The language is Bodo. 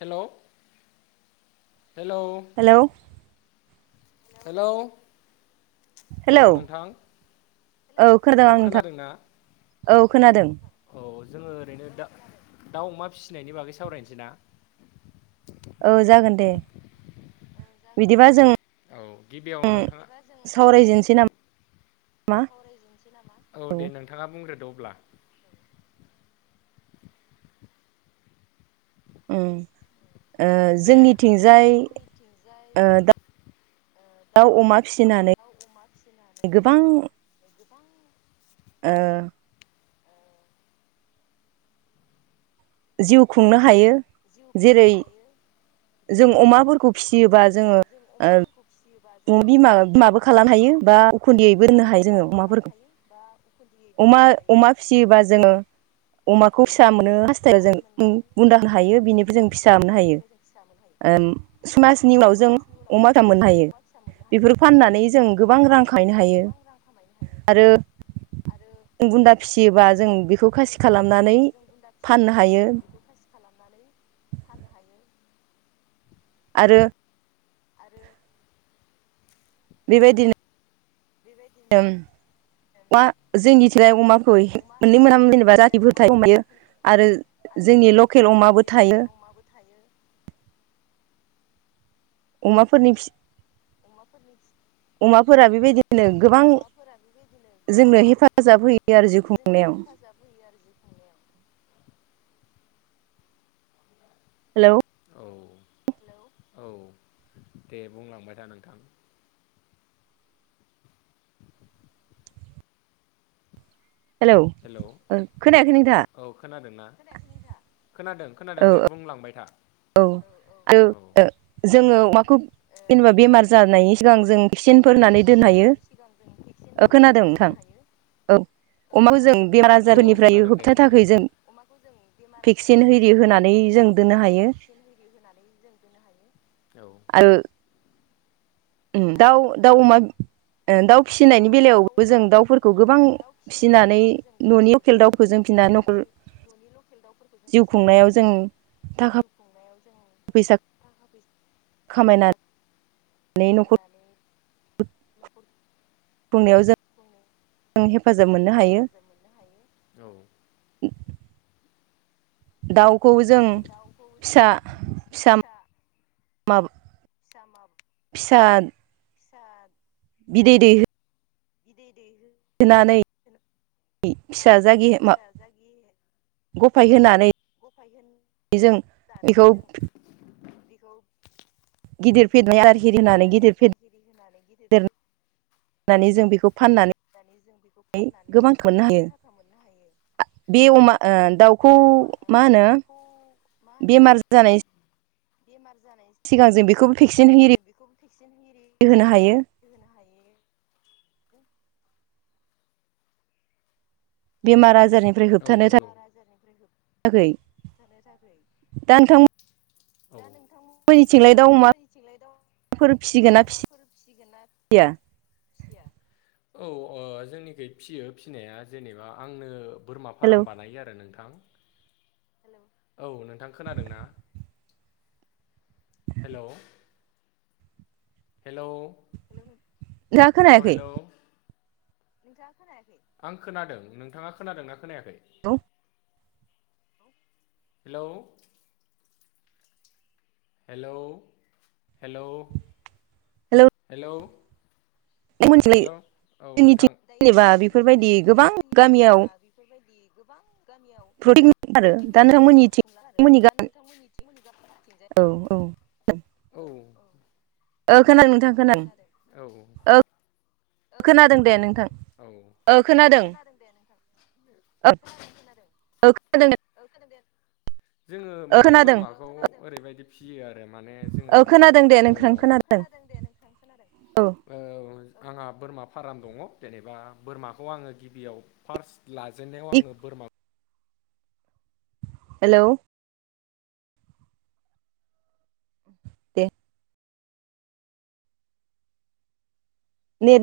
हेल' हेलौ हेलौ हेलौ हेलौ नोंथां। हेलौ खोनादों औ आं नोंथां खोनादोंनाा औ खोनादों आं नोंथां। औ जोङो ओरैनो दा दाउ अमा फिसिनायनि बागै सावरायनोसै ना। औ जागोन दे। बिदिबा जों औ गिबियाव नोंथाङा। सावरायजेनसै नामा सावरायोबसै नामा औ दे नोंथाङा बुंग्रोदो अब्ला ओ दे जोंनिथिंजाय ओ दा ओ जों दाउ अमा फिसिनानै गोबां गोबां ओ जिउ खुंनो हायो। जेरै जों अमाफोरखौ फिसियोबा जोङो [unintelligible] बिमा बिमाबो खालामनो हायो बा उखुन्दैयैबो दोननो हायो जोङो अमाफोरखौ। बा उखुन्दैयैबो अमा दोननो हायो अमा जोङो फिसियोबा अमाफोरखौ। जोङो अमाखौ फिसा मोनो हास्थायो जों बुन्दा नो हायो बिनिफ्राय जों फिसा मोननो हायो ओ समाजनि उाव जों अमा दाम मोननो हायो। फैसा मोननो हायो बेफोरखौ फाननानै जों गोबां बेफोरखौ रां फाननानै खामायनो जों हायो गोबां रां खामायनो हायो। आरो आरो बुन्दा फिसियोबा जों बेखौ खासि खालामनानै बुन्दाफोरखौ जों बुन्दा फाननो फिसियोबा हायो जों बेखौ खासि खालामनानै फाननो हायो। आरो आरो बेबायदिनो बेबायदिनो जोंनिथिंगाय अमाखौ मोननै मोनाम जेनेबा रथिफोरथाय अमायो आरो आरो जोंनि लकेल अमाबो जोंनि थायो लकेल अमाबो थायो‌। अखाफोरनि फि अमाफोरनि अमाफोरा बेबायदिनो गोबां जोंनो हेफाजाब होयो। आरो जिउ जोंनियाव खुंनायाव हेफाजाब होयो आरो जि थांनायाव [unintelligible] हेलौ। औ औ दे बुंलांबाय था नोंथां। हेलौ खोनायाखै नोंथांआ। औ [unintelligible] खोनादोंना खोनादों औ खोनादों दे बुंलांबाय था। औ औ आरो जोङो माखौ। जेनेबा बेमार जानायनि सिगां जों भेक्सिनफोर होनानै दोननो हायो ओ खोनादों नोंथां। [unintelligible] औ। अमा जों बेमार औ औ आजारनिफ्राय खोनादों दे होबथानो बुंबाय था थाखाय जों भेक्सिन हो होनानै जों दोननो हायो। रिग होनानै जों दोननो हायो औ। ओ उम दाउ दाउ अमा। ओ दाउ फिसिनायनि बेलायावबो जों दाउफोरखौ गोबां फिसिनानै न'नि लकेल दाउखौ जों फिसिनानै न'नि लकेल दाउफोरखौ जों फिसिनानै न'खर उम थाखा खुंनायाव जों फैसा खामायना खामायनानै न'खर बुंनायाव जों हेफाजाब बुंनायाव जों मोननो हायो हेफाजाब मोननो हायो औ। दाउखौ जों फिसा फिसा मा [unintelligible] फिसा [unintelligible] बिदै दैहो बिदै फिसा दैहोनानै जागि मा फिसा जागि गफाय होनानै जों। दानै बेखौ जों बिखौ। गिदिर फेदेरनानै आदार गिदिर हिरि होनानै फेदेरनानै गिदिर आदार एरि होनानै गिदिर। फेदेरनानै जों बेखौ फाननानै देरनानै जों बेखौ फाननानै मोननो गोबां हायो थाखा मोननो हायो। बे अमा ओ दाउखौ मा होनो बेमार जानाय। बेमार जानाय। सिगां जों बेखौ। होनो हायो [unintelligible] बेमार आजारनिफ्राय औ होबथानो नंगौ थाखाय [inaudible] दा नोंथां दा नोंथांनिथिंलाय दं सोर फिसिगोन ना फिया औ जोंनिख फिसियो फिसिनाया जेनेबा आंनो। बोरमा हेलौ फाराम बानायो आरो नोंथां, औ नोंथां खोनादोंना? हेल'। हेल' नोंथाङा हेल' खोनायाखै हेल'। नोंथाङा खोनायाखै आं खोनादों नोंथाङा खोनादों ना खोनायाखै। औ। हेलौ हेल' हेल' हेल' हेल' हेल' औ जोंनिथिं नोंथां दायो जेनेबा बेफोरबायदि गोबां नोंथांमोननिथिंलायनिथिं गामियाव जेबा बेफोरबायदि गोबां गामियाव प्रटिन आरो प्रतिक दा मथर जों नोंथांमोननिथिं खुंला आरो नोंथांमोननि दा गामि नोंथांमोननिथिं औ औ औ खोनादों नोंथां खोनादों औ ओ औ खोनादों नोंथां खोनादों औ खोनादों दे नोंथां ओ खोनादों खोनादों ओ खोनादों जोङो ओ माने खोनादों बोरमाखौ ओरैबायदि फिसियो आरो माने जोङो ओ खोनादों दे नोंथां खोनादों दे नोंथां खोनादों औ ओ आंहा बोरमा फार्म दङ जेनेबा बोरमाखौ आङो गिबियाव फार्स्ट लाजेननायाव आङो बोरमा हेलौ द नेट